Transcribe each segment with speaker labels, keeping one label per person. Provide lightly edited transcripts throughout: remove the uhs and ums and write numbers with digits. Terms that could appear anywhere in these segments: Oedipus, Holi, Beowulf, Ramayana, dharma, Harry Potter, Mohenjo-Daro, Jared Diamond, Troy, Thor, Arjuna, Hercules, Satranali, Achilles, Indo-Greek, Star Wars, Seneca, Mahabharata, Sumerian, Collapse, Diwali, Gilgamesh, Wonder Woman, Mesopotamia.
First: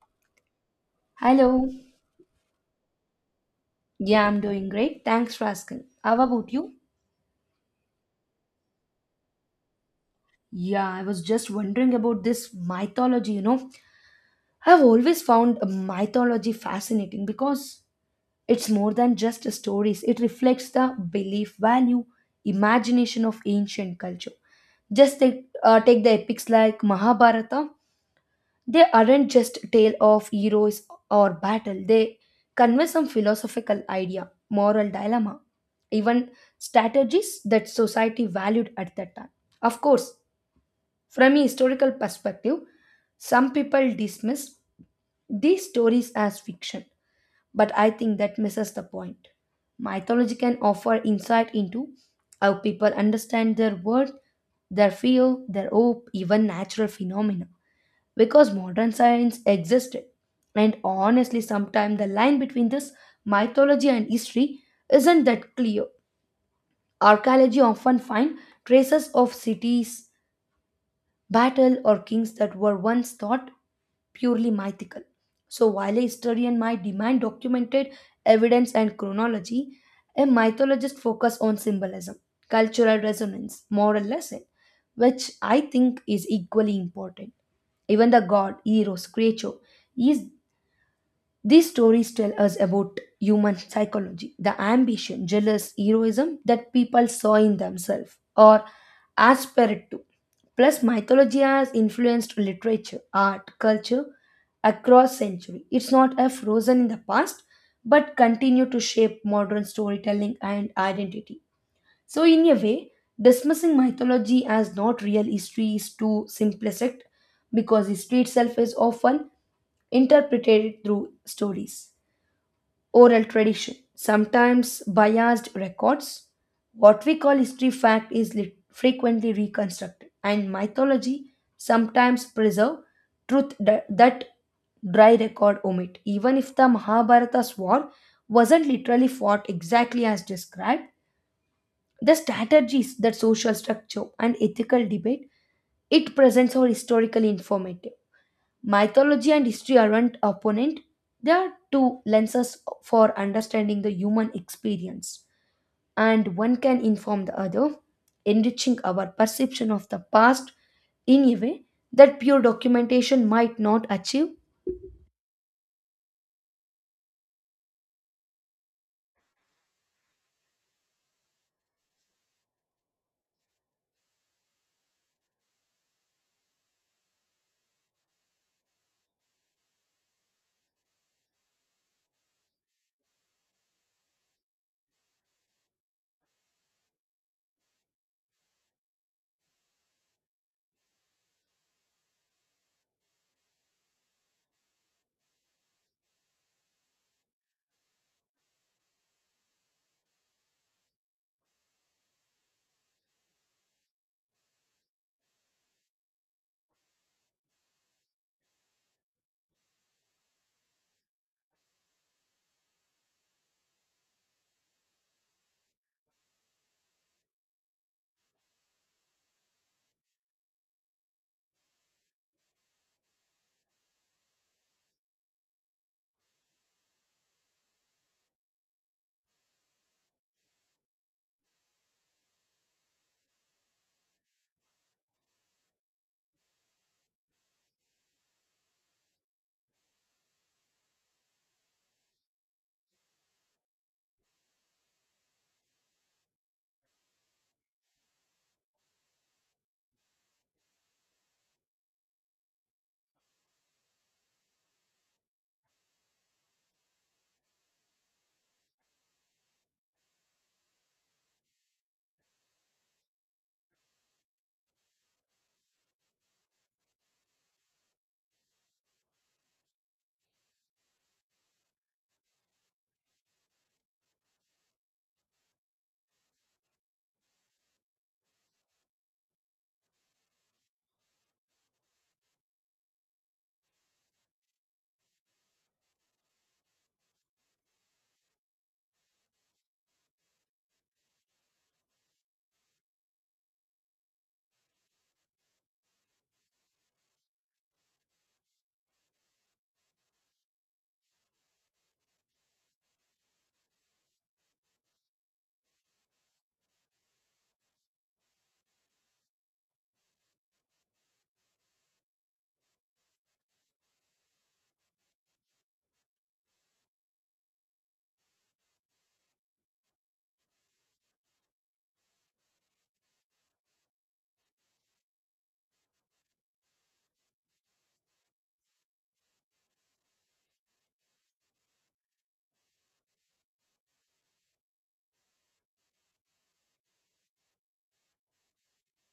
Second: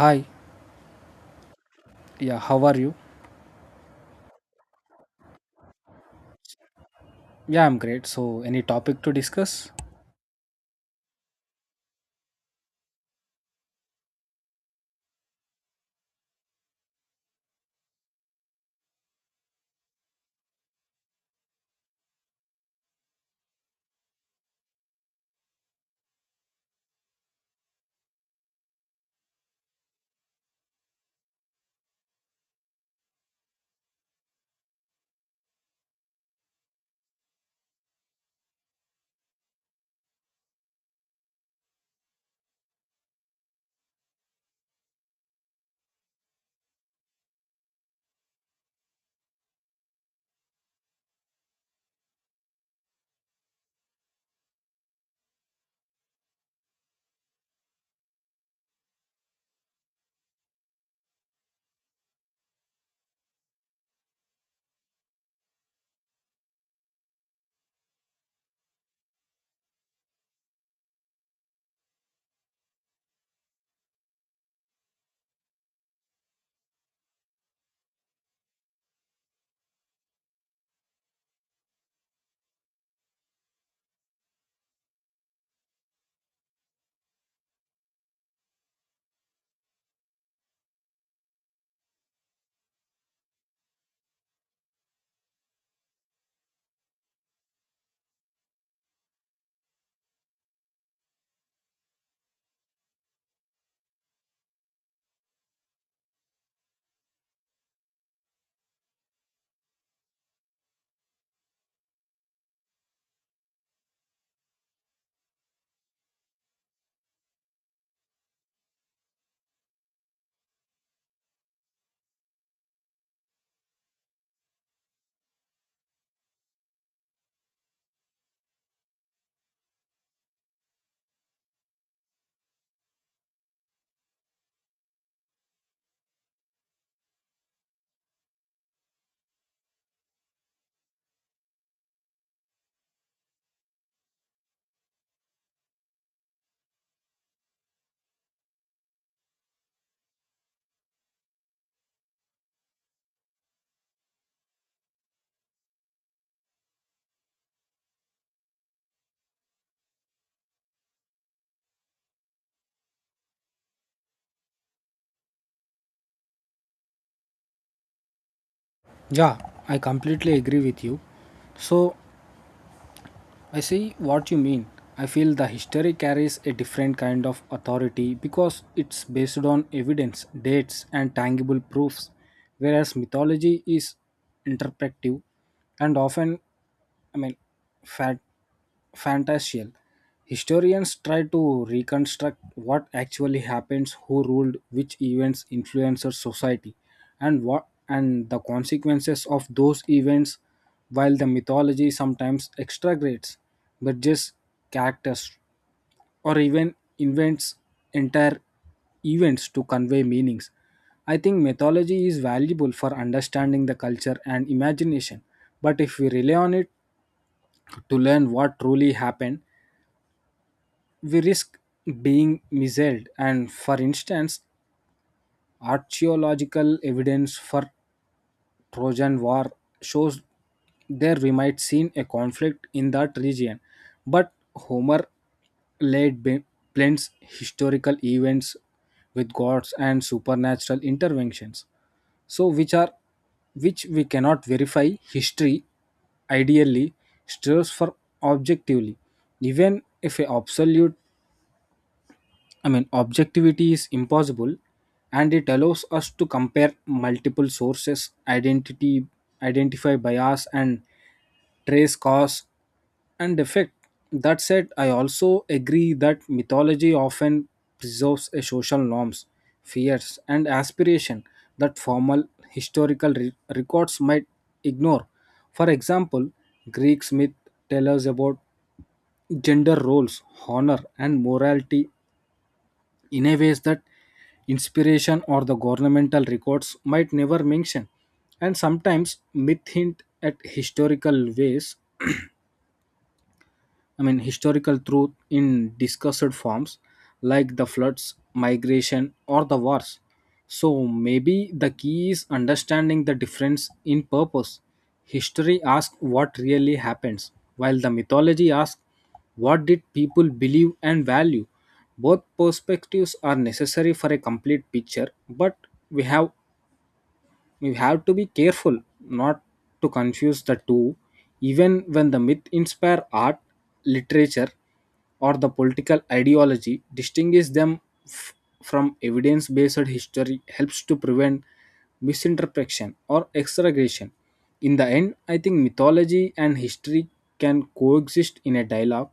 Speaker 1: Hi,
Speaker 2: Hello.
Speaker 1: yeah, how are you?
Speaker 2: Yeah, I'm doing great. Thanks for asking. How about you?
Speaker 1: Yeah, I'm great. So, any topic to discuss?
Speaker 2: Yeah, I was just wondering about this mythology. I've always found mythology fascinating because it's more than just stories. It reflects the belief, value, imagination of ancient culture. Just take the epics like Mahabharata. They aren't just tale of heroes or battle. They convey some philosophical idea, moral dilemma, even strategies that society valued at that time. Of course, from a historical perspective, some people dismiss these stories as fiction, but I think that misses the point. Mythology can offer insight into how people understand their world, their fear, their hope, even natural phenomena because modern science existed. And honestly, sometimes the line between this mythology and history isn't that clear. Archaeology often find traces of cities, battle, or kings that were once thought purely mythical. So while a historian might demand documented evidence and chronology, a mythologist focus on symbolism, cultural resonance, moral lesson, which I think is equally important. Even the god, heroes, creature, is these stories tell us about human psychology, the ambition, jealous heroism that people saw in themselves or aspired to. Plus, mythology has influenced literature, art, culture across century. It's not a frozen in the past, but continue to shape modern storytelling and identity. So, in a way, dismissing mythology as not real history is too simplistic because history itself is often interpreted through stories, oral tradition, sometimes biased records. What we call history fact is frequently reconstructed, and mythology sometimes preserve truth that dry record omit. Even if the Mahabharata war wasn't literally fought exactly as described, the strategies, that social structure, and ethical debate it presents are historically informative. Mythology and history aren't opponent, they are two lenses for understanding the human experience, and one can inform the other, enriching our perception of the past in a way that pure documentation might not achieve.
Speaker 1: Yeah, I completely agree with you. So, I see what you mean. I feel the history carries a different kind of authority because it's based on evidence, dates, and tangible proofs, whereas mythology is interpretive and often, I mean, fat fantastical. Historians try to reconstruct what actually happens, who ruled, which events influenced society, and what and the consequences of those events. While the mythology sometimes exaggerates, but just characters or even invents entire events to convey meanings. I think mythology is valuable for understanding the culture and imagination, but if we rely on it to learn what truly happened, we risk being misled. And for instance, archaeological evidence for Trojan war shows there we might seen a conflict in that region, but Homer laid be- blends historical events with gods and supernatural interventions, so which are which we cannot verify. History ideally strives for objectively, even if a absolute, objectivity is impossible, and it allows us to compare multiple sources, identify bias, and trace cause and effect. That said, I also agree that mythology often preserves a social norms, fears, and aspiration that formal records might ignore. For example, Greek myth tell us about gender roles, honor, and morality in a ways that inspiration or the governmental records might never mention. And sometimes myth hint at historical ways, historical truth in discussed forms, like the floods, migration, or the wars. So maybe the key is understanding the difference in purpose. History asks what really happens, while the mythology asks what did people believe and value. Both perspectives are necessary for a complete picture, but we have we have to be careful not to confuse the two. Even when the myth inspire art, literature, or the political ideology, distinguish them f- from evidence based history helps to prevent misinterpretation or exaggeration. In the end, I think mythology and history can coexist in a dialogue,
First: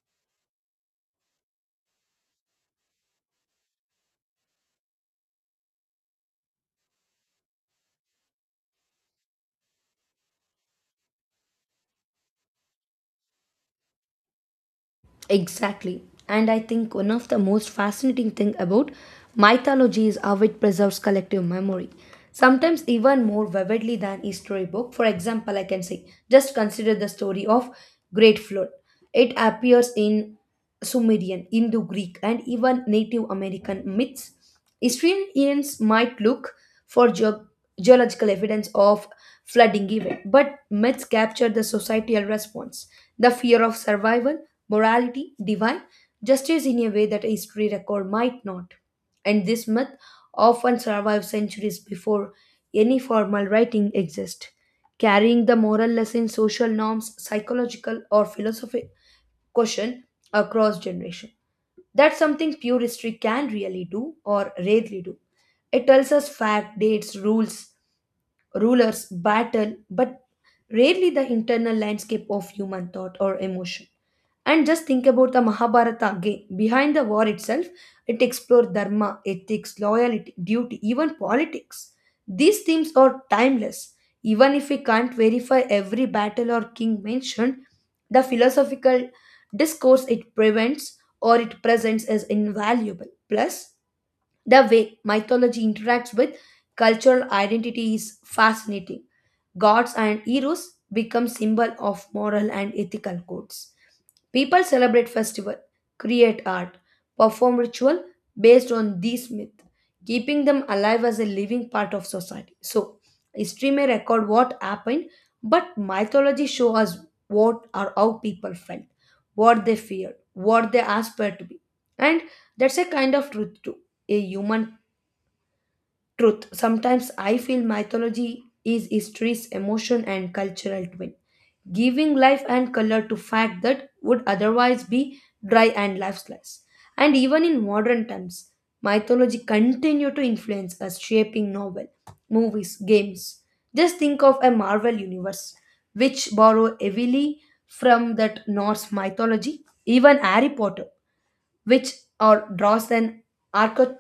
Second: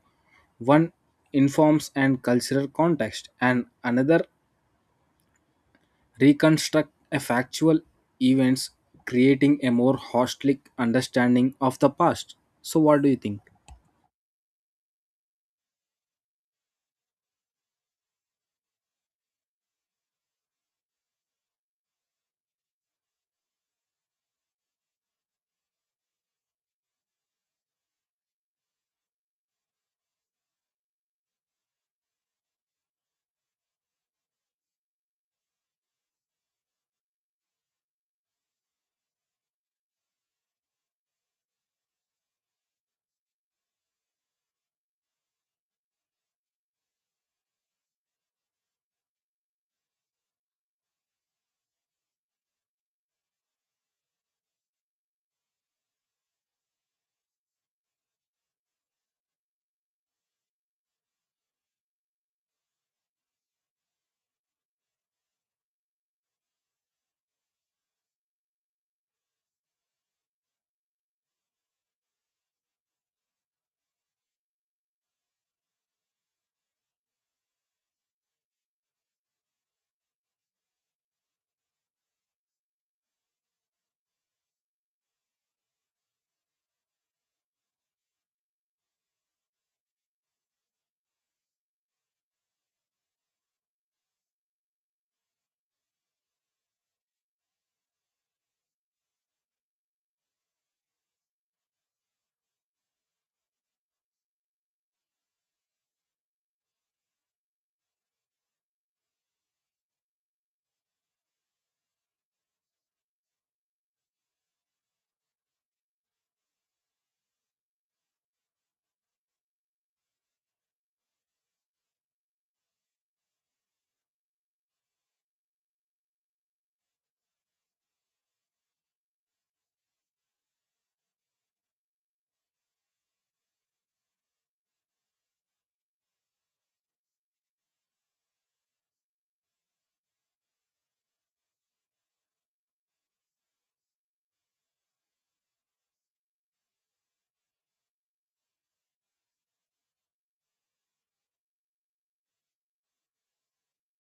Speaker 1: one informs and cultural context and another reconstruct a factual events, creating a more holistic understanding of the past. So, what do you think?
Speaker 2: Exactly. And I think one of the most fascinating thing about mythology is how it preserves collective memory, sometimes even more vividly than a storybook. For example, I can say, just consider the story of Great Flood. It appears in Sumerian, Indo-Greek, and even Native American myths. Historians might look for geological evidence of flooding event, but myths capture the societal response, the fear of survival, morality, divine justice in a way that a history record might not. And this myth often survives centuries before any formal writing exists, carrying the moral lesson, social norms, psychological or philosophy question across generation. That's something pure history can really do or rarely do. It tells us fact, dates, rules, rulers battle, but rarely the internal landscape of human thought or emotion. And just think about the Mahabharata again. Behind the war itself, it explored dharma, ethics, loyalty, duty, even politics. These themes are timeless. Even if we can't verify every battle or king mentioned, the philosophical discourse it prevents or it presents is invaluable. Plus, the way mythology interacts with cultural identity is fascinating. Gods and heroes become symbol of moral and ethical codes. People celebrate festival, create art, perform ritual based on these myths, keeping them alive as a living part of society. So, history may record what happened, but mythology shows us what or how people felt, what they feared, what they aspired to be, and that's a kind of truth too, a human truth. Sometimes I feel mythology is history's emotion and cultural twin, giving life and color to fact that would otherwise be dry and lifeless. And even in modern times, mythology continue to influence us, shaping novel, movies, games. Just think of a Marvel universe, which borrow heavily from that Norse mythology. Even Harry Potter, which or draws an archetype.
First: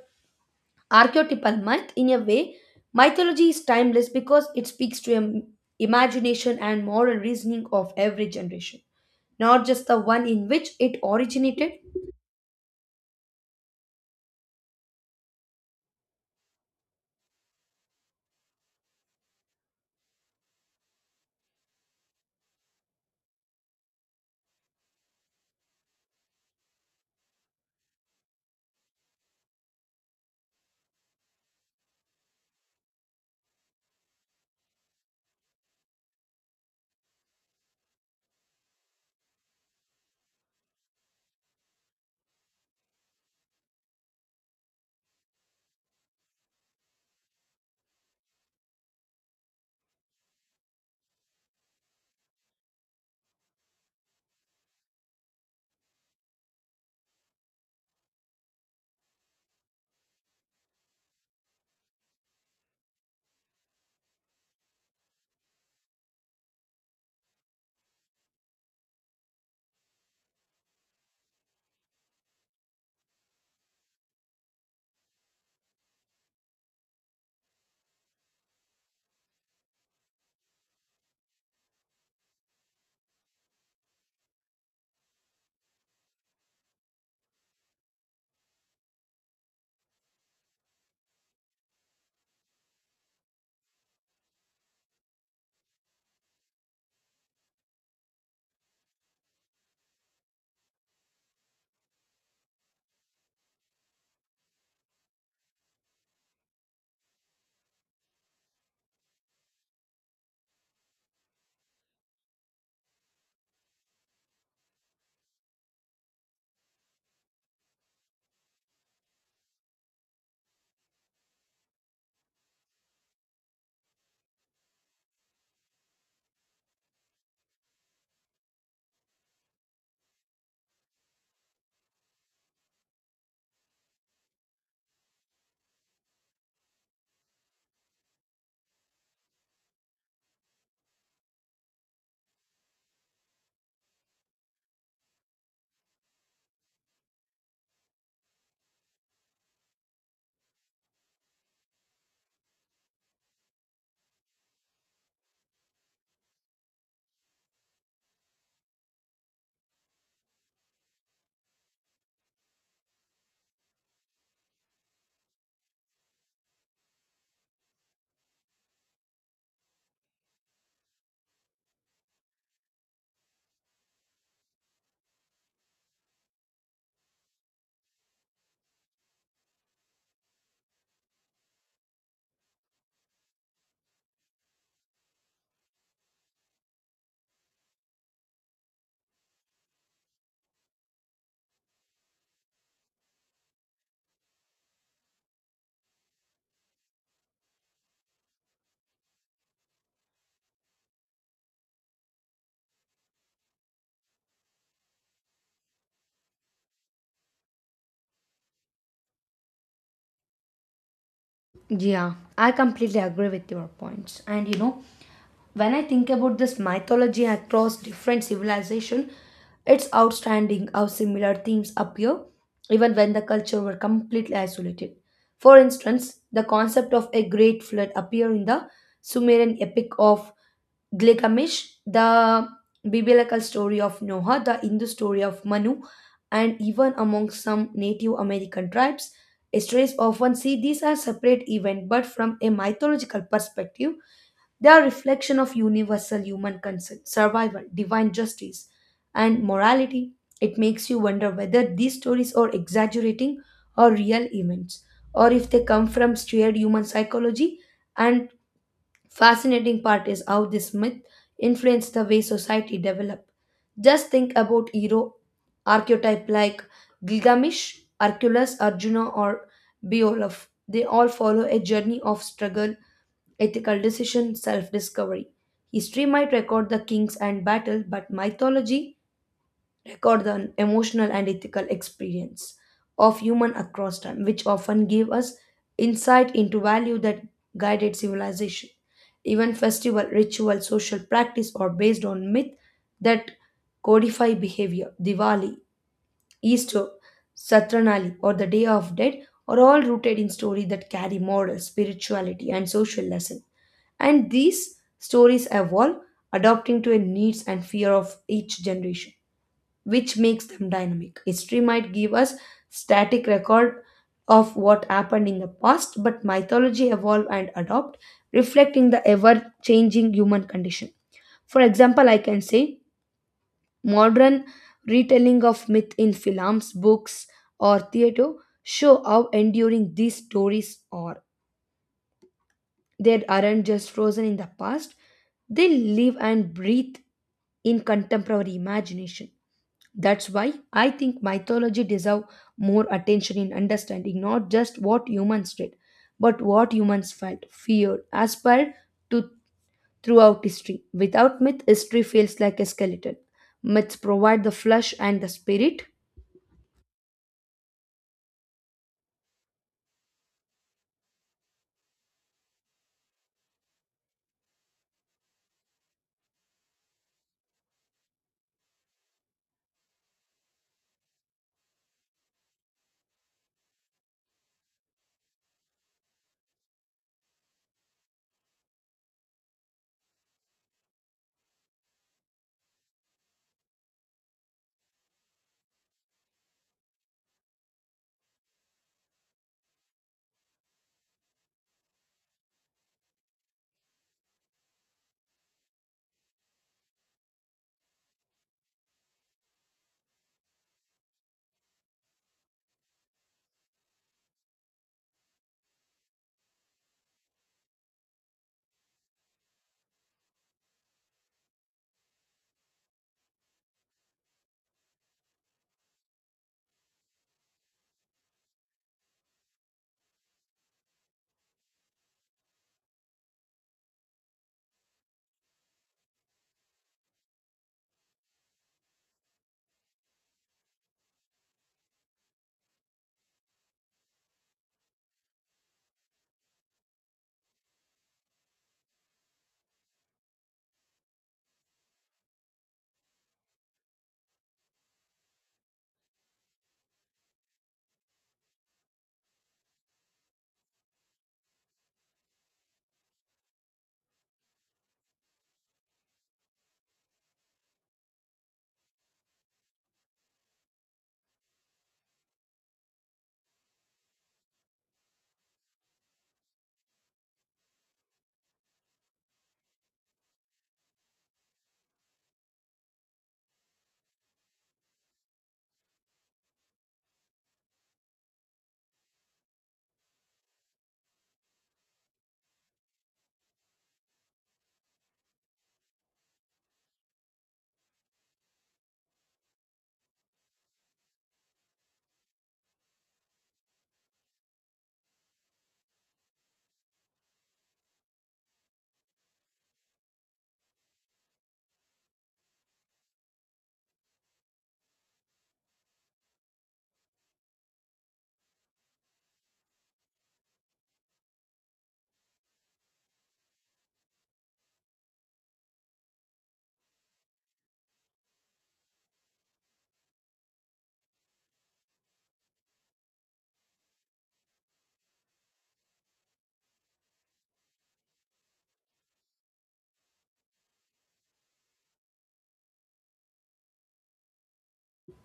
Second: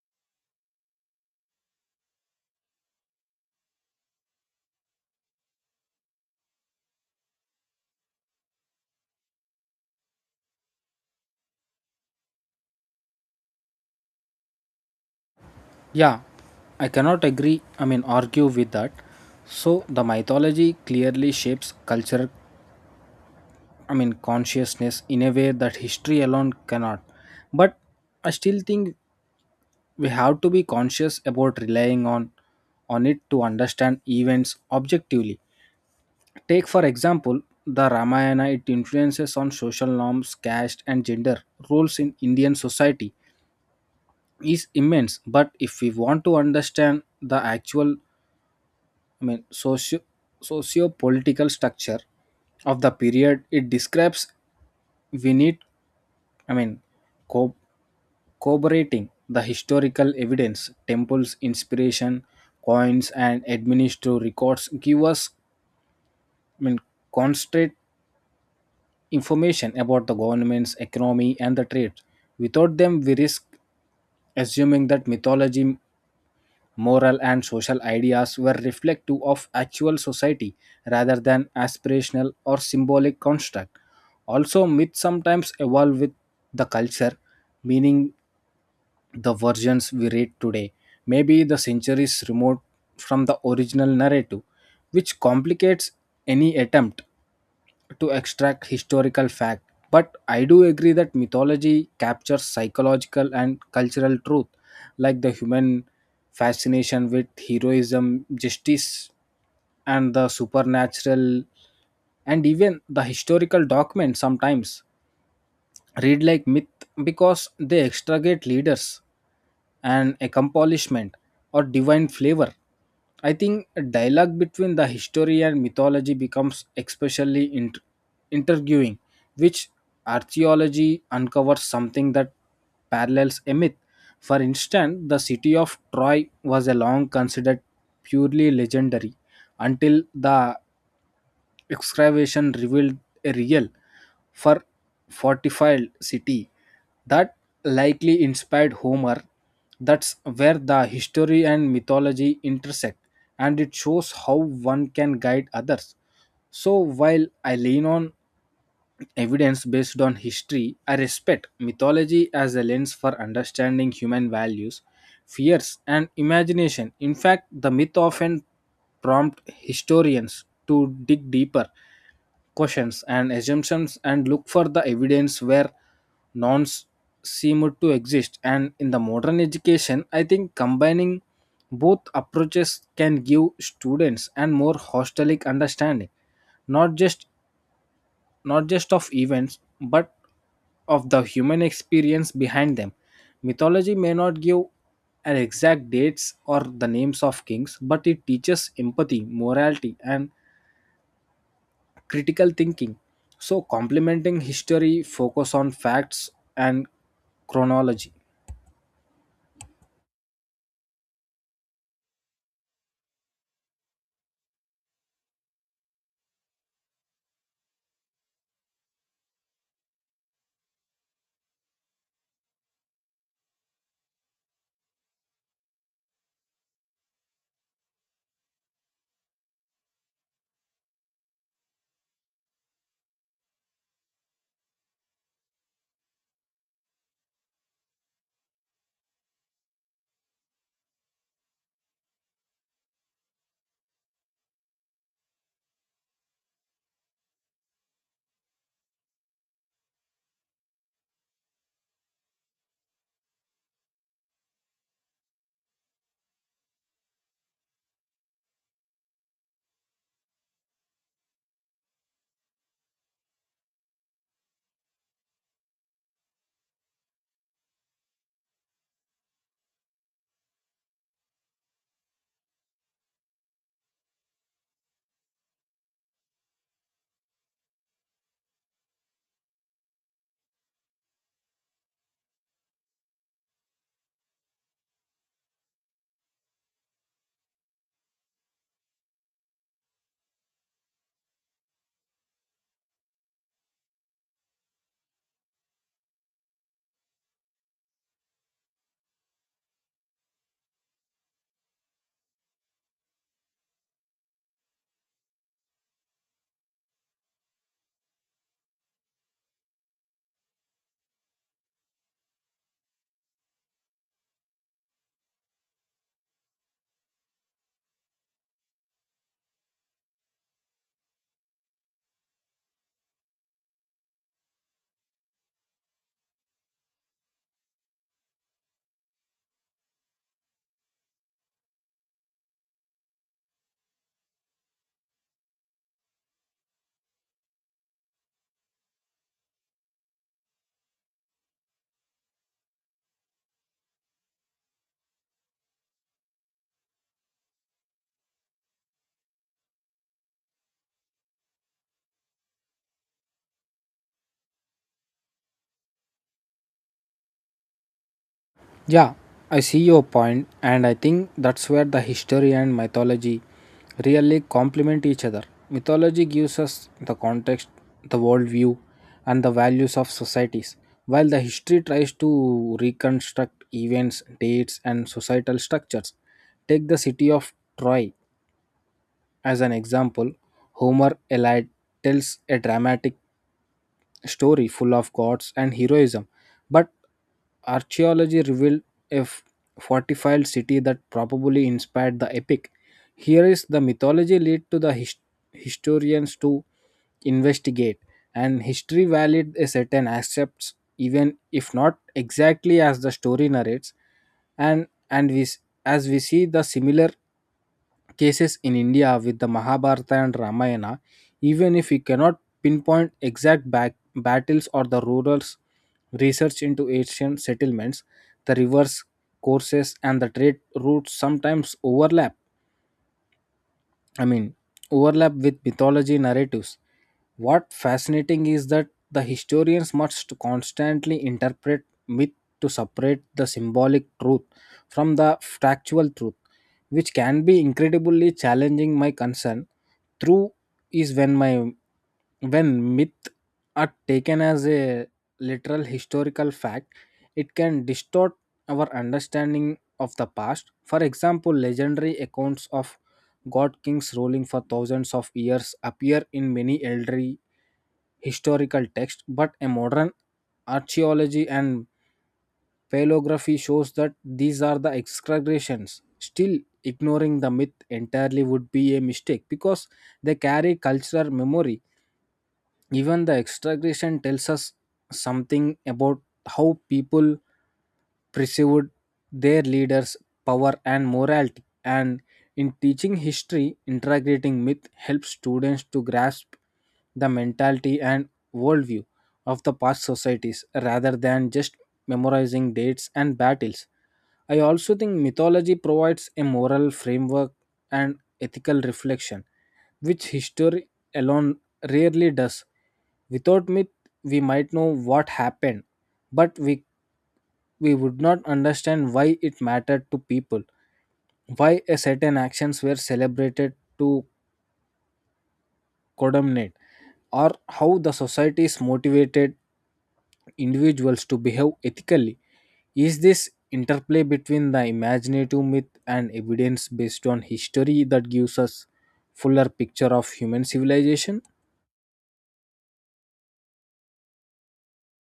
Speaker 2: Archetypal myth, in a way, mythology is timeless because it speaks to the imagination and moral reasoning of every generation, not just the one in which it originated.
Speaker 1: Yeah, I cannot agree, argue with that. So, the mythology clearly shapes culture, consciousness in a way that history alone cannot. But I still think we have to be conscious about relying on it to understand events objectively. Take, for example, the Ramayana, it influences on social norms, caste, and gender roles in Indian society is immense. But if we want to understand the actual, I mean, socio socio political structure of the period it describes, we need, I mean, co- corroborating the historical evidence. Temples, inspiration, coins, and administrative records give us, I mean, constant information about the government's economy and the trade. Without them, we risk assuming that mythology, moral, and social ideas were reflective of actual society rather than aspirational or symbolic construct. Also, myths sometimes evolve with the culture, meaning the versions we read today may be the centuries removed from the original narrative, which complicates any attempt to extract historical fact. But I do agree that mythology captures psychological and cultural truth, like the human fascination with heroism, justice, and the supernatural, and even the historical documents sometimes read like myth because they extricate leaders and accomplishment or divine flavor. I think a dialogue between the history and mythology becomes especially intriguing, which archaeology uncovers something that parallels a myth. For instance, the city of Troy was a long considered purely legendary until the excavation revealed a real for fortified city that likely inspired Homer. That's where the history and mythology intersect, and it shows how one can guide others. So, while I lean on evidence based on history, I respect mythology as a lens for understanding human values, fears, and imagination. In fact, the myth often prompt historians to dig deeper questions and assumptions and look for the evidence where none seem to exist. And in the modern education, I think combining both approaches can give students and more holistic understanding, not just not just of events but of the human experience behind them. Mythology may not give an exact dates or the names of kings, but it teaches empathy, morality, and critical thinking. So, complementing history, focus on facts and chronology.
Speaker 2: Yeah, I completely agree with your points. And when I think about this mythology across different civilization, it's outstanding how similar themes appear even when the culture were completely isolated. For instance, the concept of a great flood appear in the Sumerian epic of Gilgamesh, the biblical story of Noah, the Hindu story of Manu, and even among some Native American tribes. Historians often see these as separate events, but from a mythological perspective, they are reflection of universal human concern, survival, divine justice, and morality. It makes you wonder whether these stories are exaggerating or real events, or if they come from shared human psychology. And fascinating part is how this myth influenced the way society developed. Just think about hero archetype like Gilgamesh, Hercules, Arjuna, or Beowulf. They all follow a journey of struggle, ethical decision, self-discovery. History might record the kings and battle, but mythology record the emotional and ethical experience of human across time, which often give us insight into value that guided civilization. Even festival, ritual, social practice are based on myth that codify behavior. Diwali, Easter, Satranali, or the Day of Dead are all rooted in stories that carry moral, spirituality, and social lesson. And these stories evolve, adapting to the needs and fear of each generation, which makes them dynamic. History might give us static record of what happened in the past, but mythology evolve and adopt, reflecting the ever-changing human condition. For example, I can say modern retelling of myth in films, books, or theatre show how enduring these stories are. They aren't just frozen in the past, they live and breathe in contemporary imagination. That's why I think mythology deserve more attention in understanding not just what humans did, but what humans felt, feared, aspired to throughout history. Without myth, history feels like a skeleton. Myths provide the flesh and the spirit.
Speaker 1: Yeah, I see your point, and I think that's where the history and mythology really complement each other. Mythology gives us the context, the worldview, and the values of societies, while the history tries to reconstruct events, dates, and societal structures. Take the city of Troy as an example. Homer Eliade tells a dramatic story full of gods and heroism, but archaeology revealed a fortified city that probably inspired the epic. Here is the mythology lead to the historians to investigate, and history valid a certain aspects even if not exactly as the story narrates. And as we see the similar cases in India with the Mahabharata and Ramayana, even if we cannot pinpoint exact battles or the rural's research into ancient settlements, the rivers, courses, and the trade routes sometimes overlap. I mean, overlap with mythology narratives. What fascinating is that the historians must constantly interpret myth to separate the symbolic truth from the factual truth, which can be incredibly challenging. My concern through is when myth are taken as a literal historical fact, it can distort our understanding of the past. For example, legendary accounts of god kings ruling for thousands of years appear in many elderly historical texts, but a modern archaeology and paleography shows that these are the exaggerations. Still, ignoring the myth entirely would be a mistake because they carry cultural memory. Even the extragression tells us something about how people perceived their leaders' power and morality. And in teaching history, integrating myth helps students to grasp the mentality and worldview of the past societies rather than just memorizing dates and battles. I also think mythology provides a moral framework and ethical reflection, which history alone rarely does. Without myth, we might know what happened, but we would not understand why it mattered to people, why a certain actions were celebrated to condemnate, or how the society is motivated individuals to behave ethically. Is this interplay between the imaginative myth and evidence based on history that gives us fuller picture of human civilization?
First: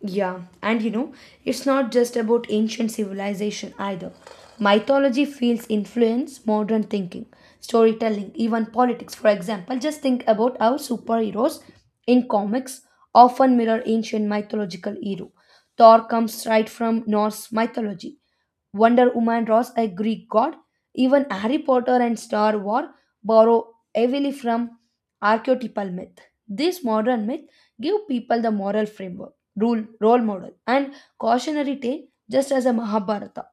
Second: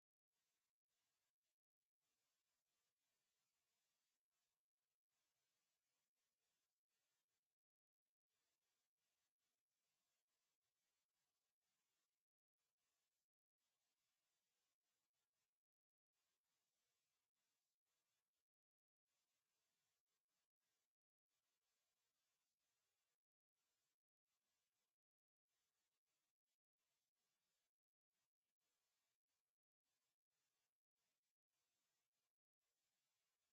Speaker 2: Yeah, it's not just about ancient civilization either. Mythology feels influence modern thinking, storytelling, even politics. For example, just think about how superheroes in comics often mirror ancient mythological hero. Thor comes right from Norse mythology. Wonder Woman was a Greek god. Even Harry Potter and Star Wars borrow heavily from archetypal myth. This modern myth give people the moral framework, rule, role model, and cautionary tale, just as a Mahabharata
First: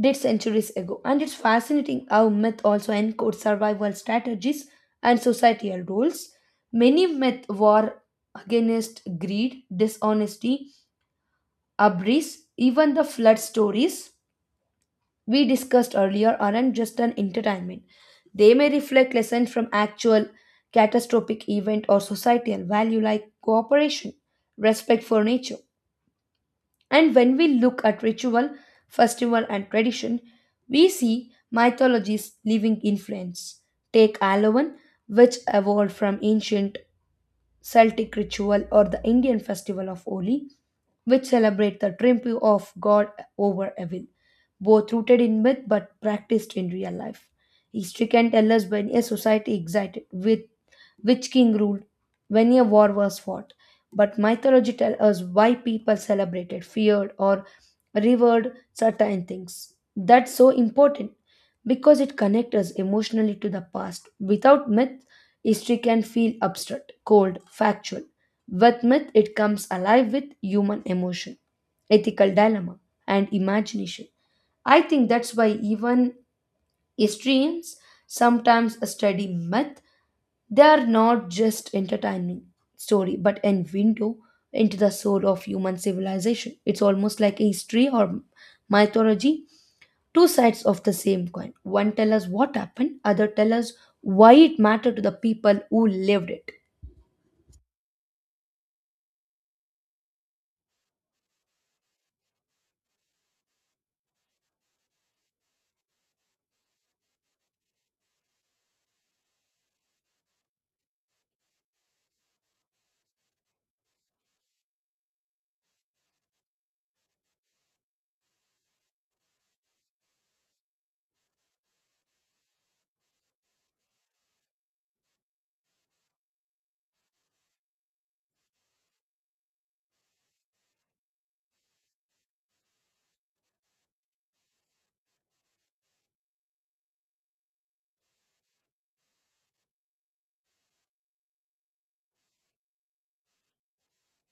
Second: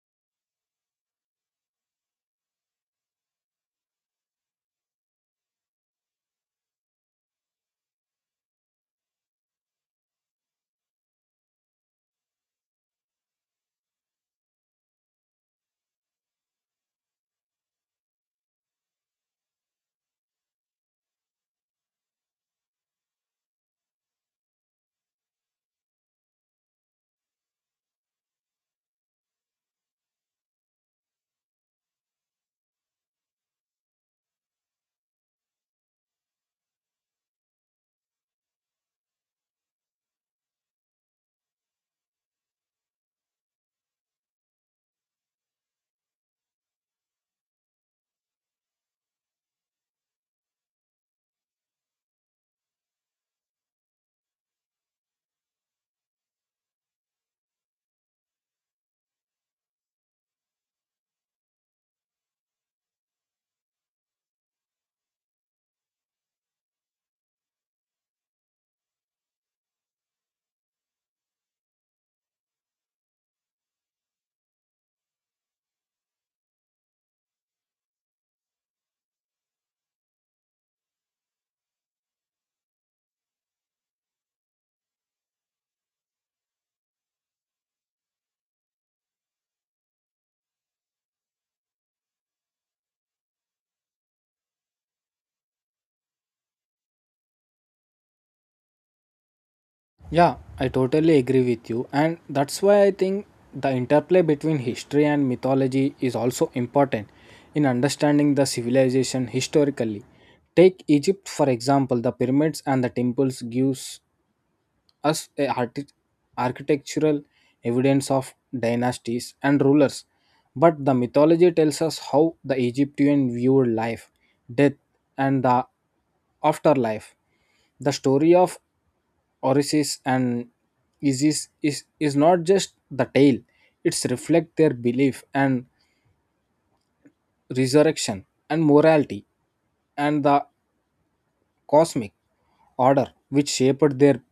Speaker 2: did centuries ago. And it's fascinating how myth also encodes survival strategies and societal rules. Many myths were against greed, dishonesty, abris, even the flood stories we discussed earlier aren't just an entertainment. They may reflect lessons from actual catastrophic event or societal value like cooperation, respect for nature. And when we look at ritual, festival and tradition, we see mythology's living influence. Take Alavan, which evolved from ancient Celtic ritual, or the Indian festival of Holi, which celebrate the triumph of God over evil, both rooted in myth but practiced in real life. History can tell us when a society excited with which king ruled, when a war was fought, but mythology tells us why people celebrated, feared, or revered certain things. That's so important because it connects us emotionally to the past. Without myth, history can feel abstract, cold, factual. With myth, it comes alive with human emotion, ethical dilemma, and imagination. I think that's why even historians sometimes study myth. They are not just entertaining story, but an window into the soul of human civilization. It's almost like a history or mythology, two sides of the same coin. One tell us what happened, other tell us why it mattered to the people who lived it.
Speaker 1: Yeah, I totally agree with you, and that's why I think the interplay between history and mythology is also important in understanding the civilization historically. Take Egypt for example, the pyramids and the temples gives as a architectural evidence of dynasties and rulers. But the mythology tells us how the Egyptian viewed life, death, and the afterlife. The story of Orisis and is not just the tale, it's reflect their belief and resurrection and morality and the cosmic order, which shaped their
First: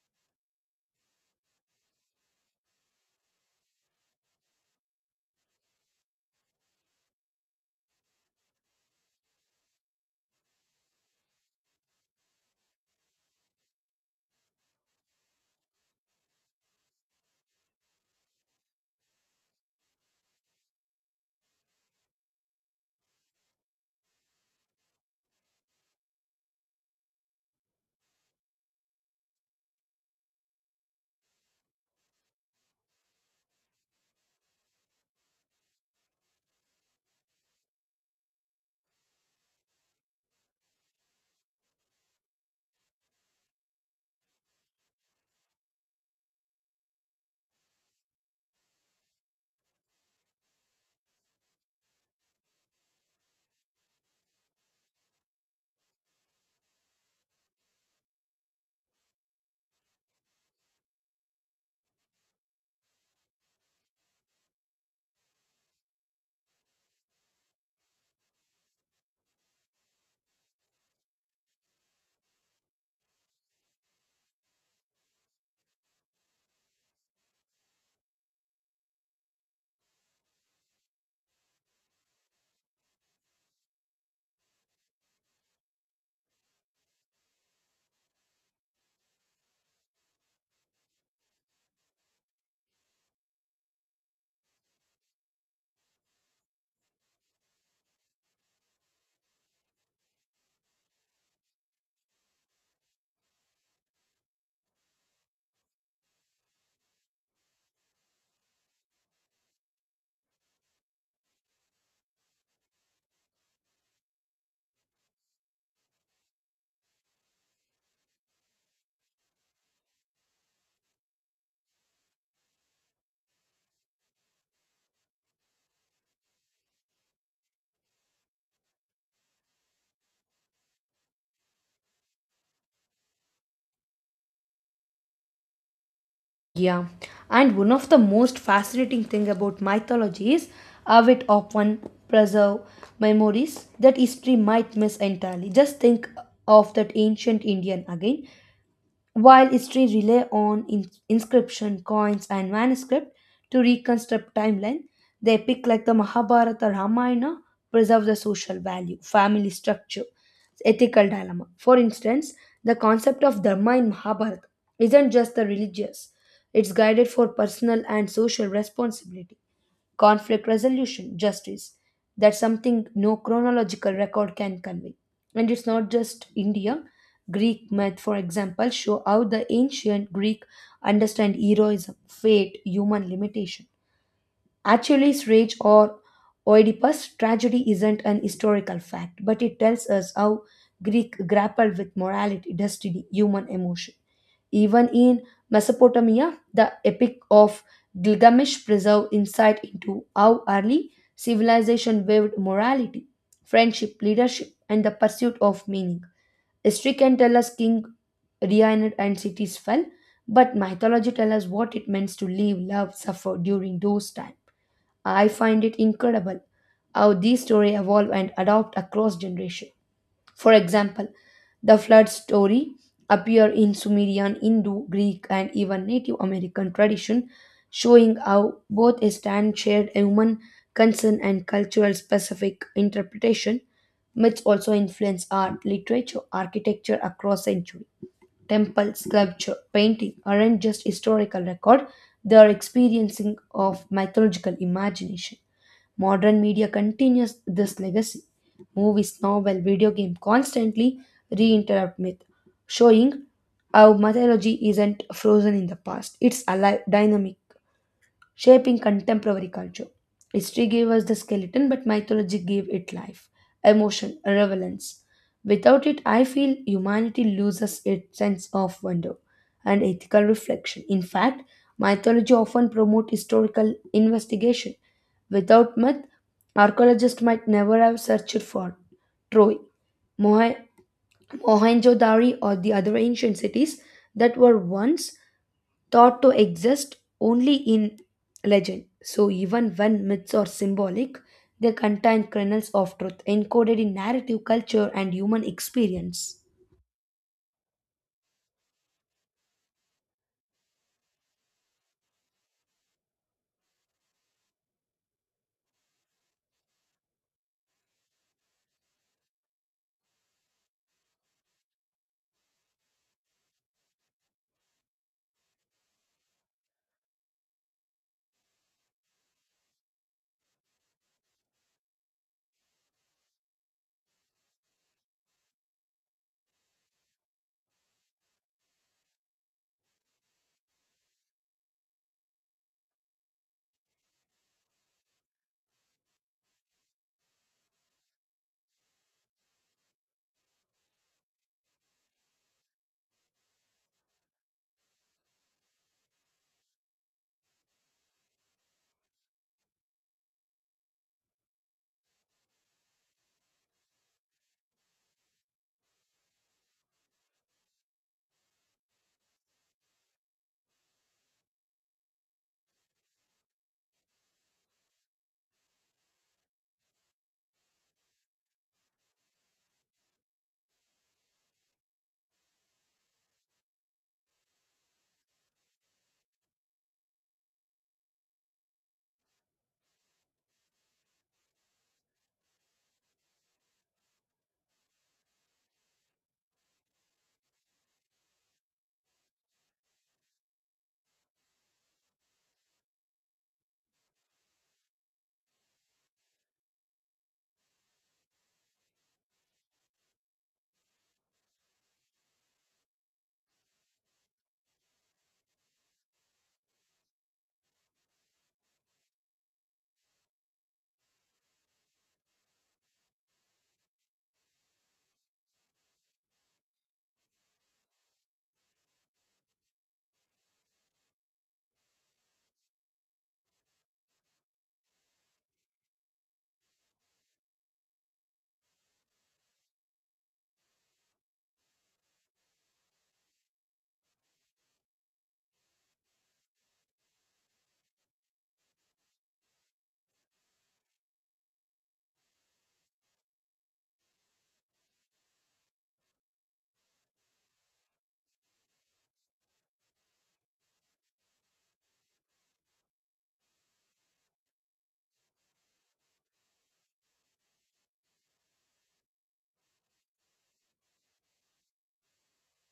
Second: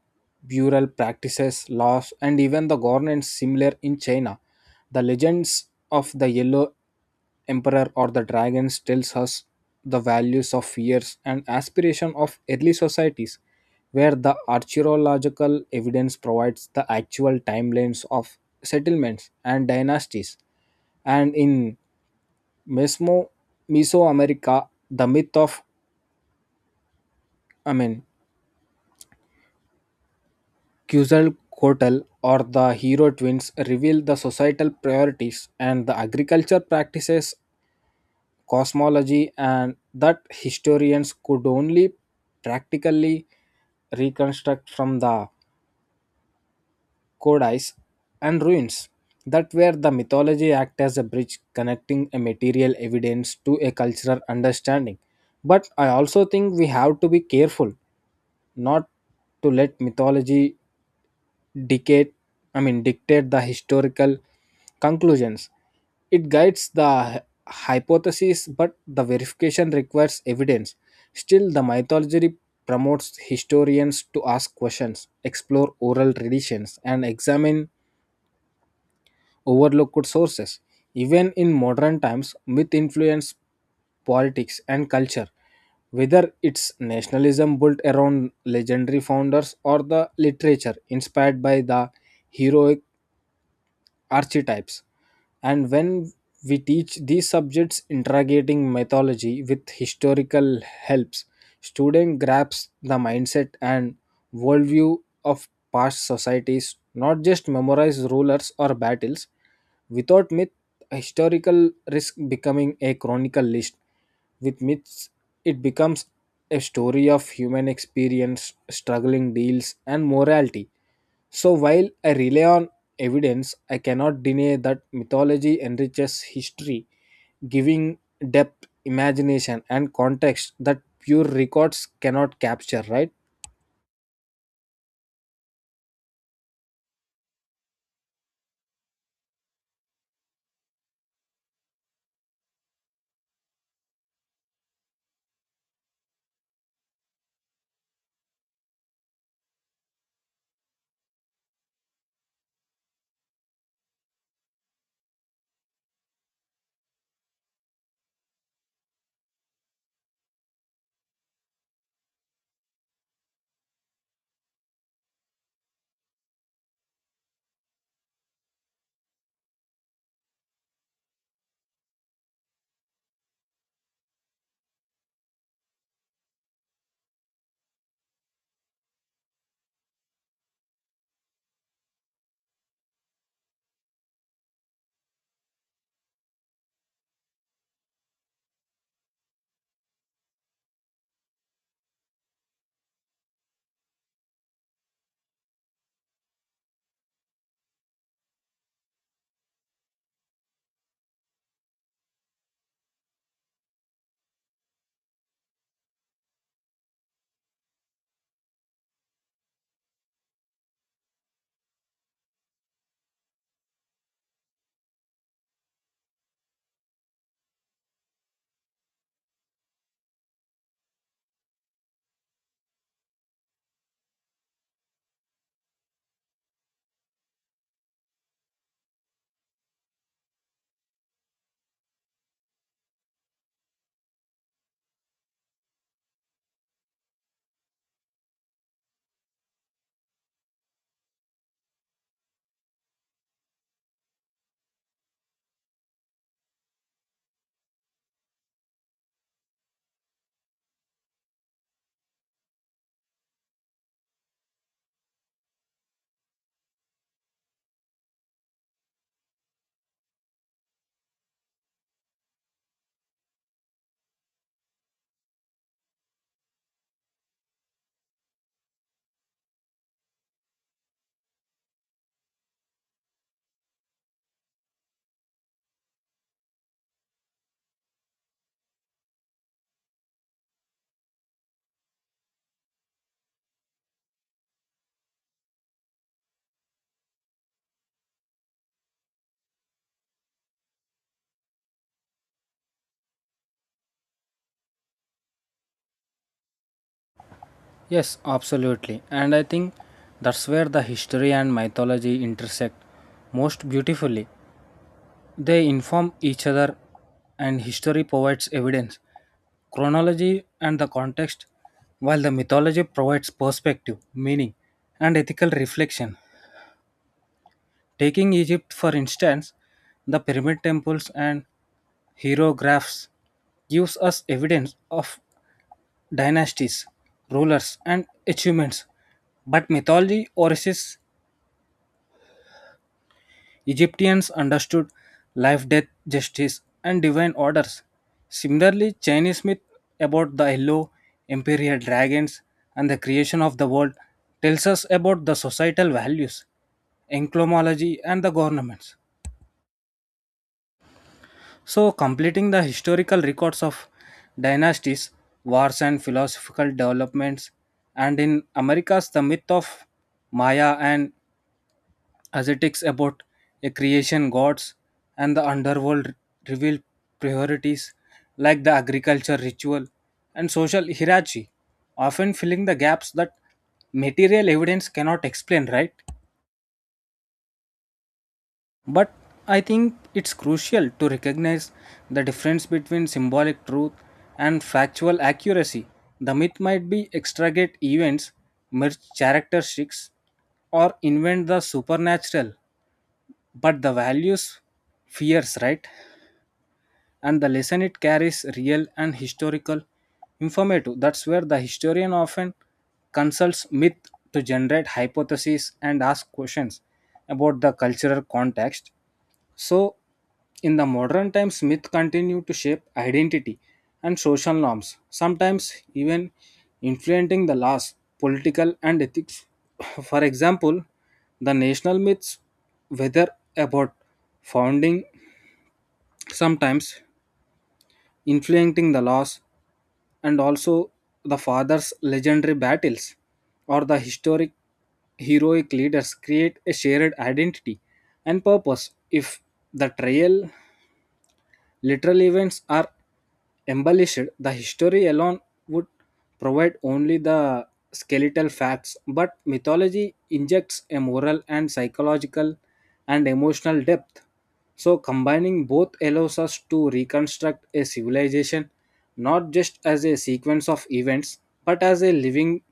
Speaker 1: burial practices, laws, and even the governance. Similar in China, the legends of the yellow emperor or the dragons tells us the values of fears and aspiration of early societies, where the archaeological evidence provides the actual timelines of settlements and dynasties. And in Mesmo, Mesoamerica, the myth of I mean Quetzal Coatl or the Hero twins reveal the societal priorities and the agriculture practices, cosmology, and that historians could only practically reconstruct from the codice and ruins. That where the mythology act as a bridge connecting a material evidence to a cultural understanding. But I also think we have to be careful not to let mythology dictate, dictate the historical conclusions. It guides the hypothesis, but the verification requires evidence. Still, the mythology promotes historians to ask questions, explore oral traditions, and examine overlooked sources. Even in modern times, myth influence politics and culture, whether it's nationalism built around legendary founders or the literature inspired by the heroic archetypes. And when we teach these subjects, interrogating mythology with historical helps, student grasps the mindset and worldview of past societies, not just memorize rulers or battles. Without myth, historical risk becoming a chronicle list. With myths, it becomes a story of human experience, struggling deals, and morality. So while I rely on evidence, I cannot deny that mythology enriches history, giving depth, imagination, and context that pure records cannot capture, right?
Speaker 2: Yeah, and one of the most fascinating thing about mythology is how it often preserve memories that history might miss entirely. Just think of that ancient Indian again. While history rely on inscription, coins, and manuscript to reconstruct timeline, the epic like the Mahabharata, Ramayana preserve the social value, family structure, ethical dilemma. For instance, the concept of dharma in Mahabharata isn't just the religious; it's guided for personal and social responsibility, conflict resolution, justice. That's something no chronological record can convey. And it's not just India. Greek myth, for example, show how the ancient Greek understand heroism, fate, human limitation. Achilles' rage or Oedipus' tragedy isn't an historical fact, but it tells us how Greek grappled with morality, destiny, human emotion. Even in Mesopotamia, the Epic of Gilgamesh preserves insight into how early civilization viewed morality, friendship, leadership, and the pursuit of meaning. History can tell us King Reined and cities fell, but mythology tells us what it means to live, love, suffer during those times. I find it incredible how these stories evolve and adopt across generations. For example, the flood story appear in Sumerian, Hindu, Greek, and even Native American tradition, showing how both stand shared human concern and cultural specific interpretation. Myths also influence art, literature, architecture across centuries. Temple, sculpture, painting aren't just historical record; they are experiencing of mythological imagination. Modern media continues this legacy. Movies, novel, video game constantly reinterrupt myth, showing how mythology isn't frozen in the past. It's alive, dynamic, shaping contemporary culture. History gave us the skeleton, but mythology gave it life, emotion, relevance. Without it, I feel humanity loses its sense of wonder and ethical reflection. In fact, mythology often promotes historical investigation. Without myth, archaeologists might never have searched for Troy, Mohe- Mohenjo-Daro, or the other ancient cities that were once thought to exist only in legend. So, even when myths are symbolic, they contain kernels of truth encoded in narrative culture and human experience.
Speaker 1: Yes, absolutely. And I think that's where the history and mythology intersect most beautifully. They inform each other, and history provides evidence, chronology, and the context, while the mythology provides perspective, meaning, and ethical reflection. Taking Egypt for instance, the pyramid temples and hieroglyphs gives us evidence of dynasties, rulers and achievements. But mythology Origins Egyptians understood life, death, justice and divine orders. Similarly, Chinese myth about the yellow imperial dragons and the creation of the world tells us about the societal values, enclomology and the governments. So, completing the historical records of dynasties, wars, and philosophical developments. And in America's the myth of Maya and ascetics about a creation gods and the underworld reveal priorities like the agriculture ritual and social hierarchy, often filling the gaps that material evidence cannot explain, right? But I think it's crucial to recognize the difference between symbolic truth and factual accuracy. The myth might be extragate events, merge characteristics, or invent the supernatural, but the values, fears, right? And the lesson it carries real and historical informative. That's where the historian often consults myth to generate hypotheses and ask questions about the cultural context. So, in the modern times, myth continue to shape identity and social norms, sometimes even influencing the laws, political and ethics. For example, the national myths, whether about founding, sometimes influencing the laws, and also the father's legendary battles or the historic heroic leaders create a shared identity and purpose. If the trial literal events are embellished, the history alone would provide only the skeletal facts, but mythology injects a moral and psychological and emotional depth. So, combining both allows us to reconstruct a civilization not just as a sequence of events but as a living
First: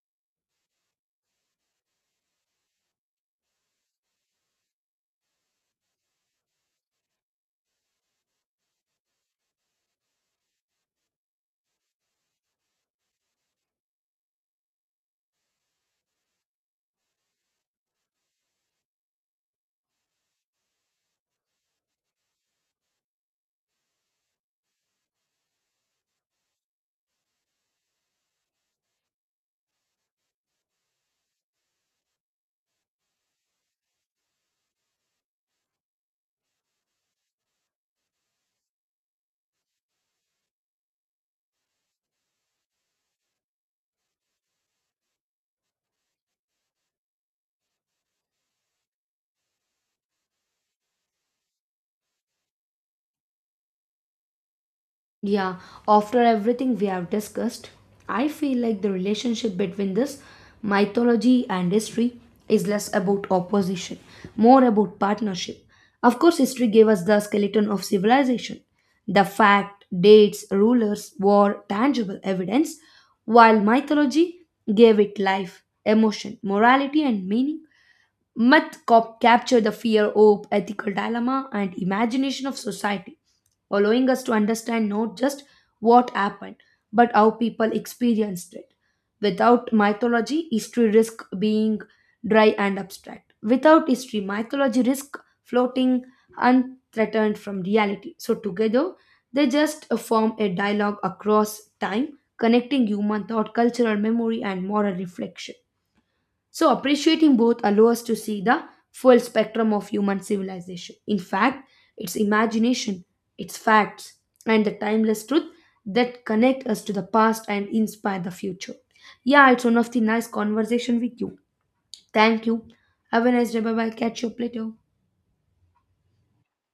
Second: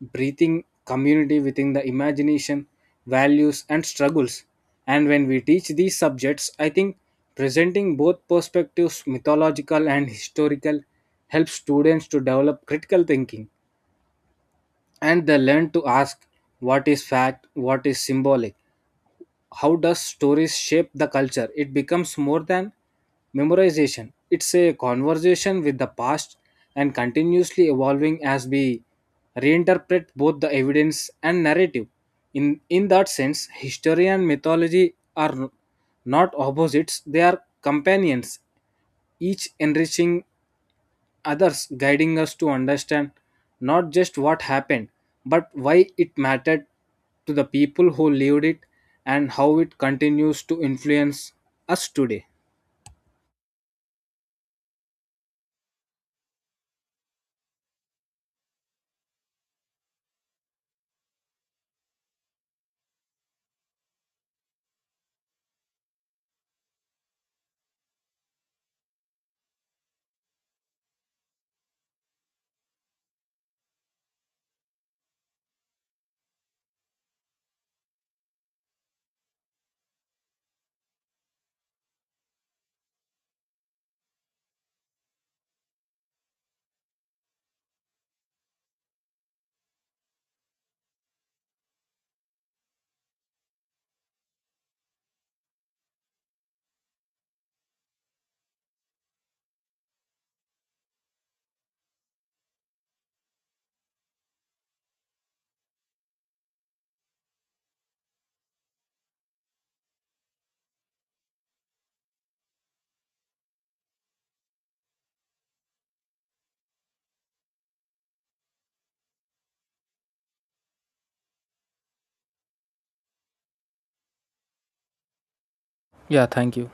Speaker 1: breathing community within the imagination, values, and struggles. And when we teach these subjects, I think presenting both perspectives, mythological and historical, helps students to develop critical thinking, and they learn to ask what is fact, what is symbolic, how does stories shape the culture. It becomes more than memorization, it's a conversation with the past and continuously evolving as we reinterpret both the evidence and narrative. In that sense, history and mythology are not opposites, they are companions, each enriching others, guiding us to understand not just what happened, but why it mattered to the people who lived it and how it continues to influence us today.
Speaker 2: Yeah, after everything we have discussed, I feel like the relationship between this mythology and history is less about opposition, more about partnership. Of course, history gave us the skeleton of civilization, the fact, dates, rulers, war, tangible evidence, while mythology gave it life, emotion, morality, and meaning. Myth cop capture the fear, hope, ethical dilemma, and imagination of society, allowing us to understand not just what happened, but how people experienced it. Without mythology, history risk being dry and abstract. Without history, mythology risk floating unthreatened from reality. So together, they just form a dialogue across time, connecting human thought, cultural memory, and moral reflection. So, appreciating both allows us to see the full spectrum of human civilization. In fact, its imagination, its facts, and the timeless truth that connect us to the past and inspire the future. Yeah, it's one of the nice conversation with you. Thank you. Have a nice day. Bye bye. Catch you up later.
Speaker 1: Yeah, thank you.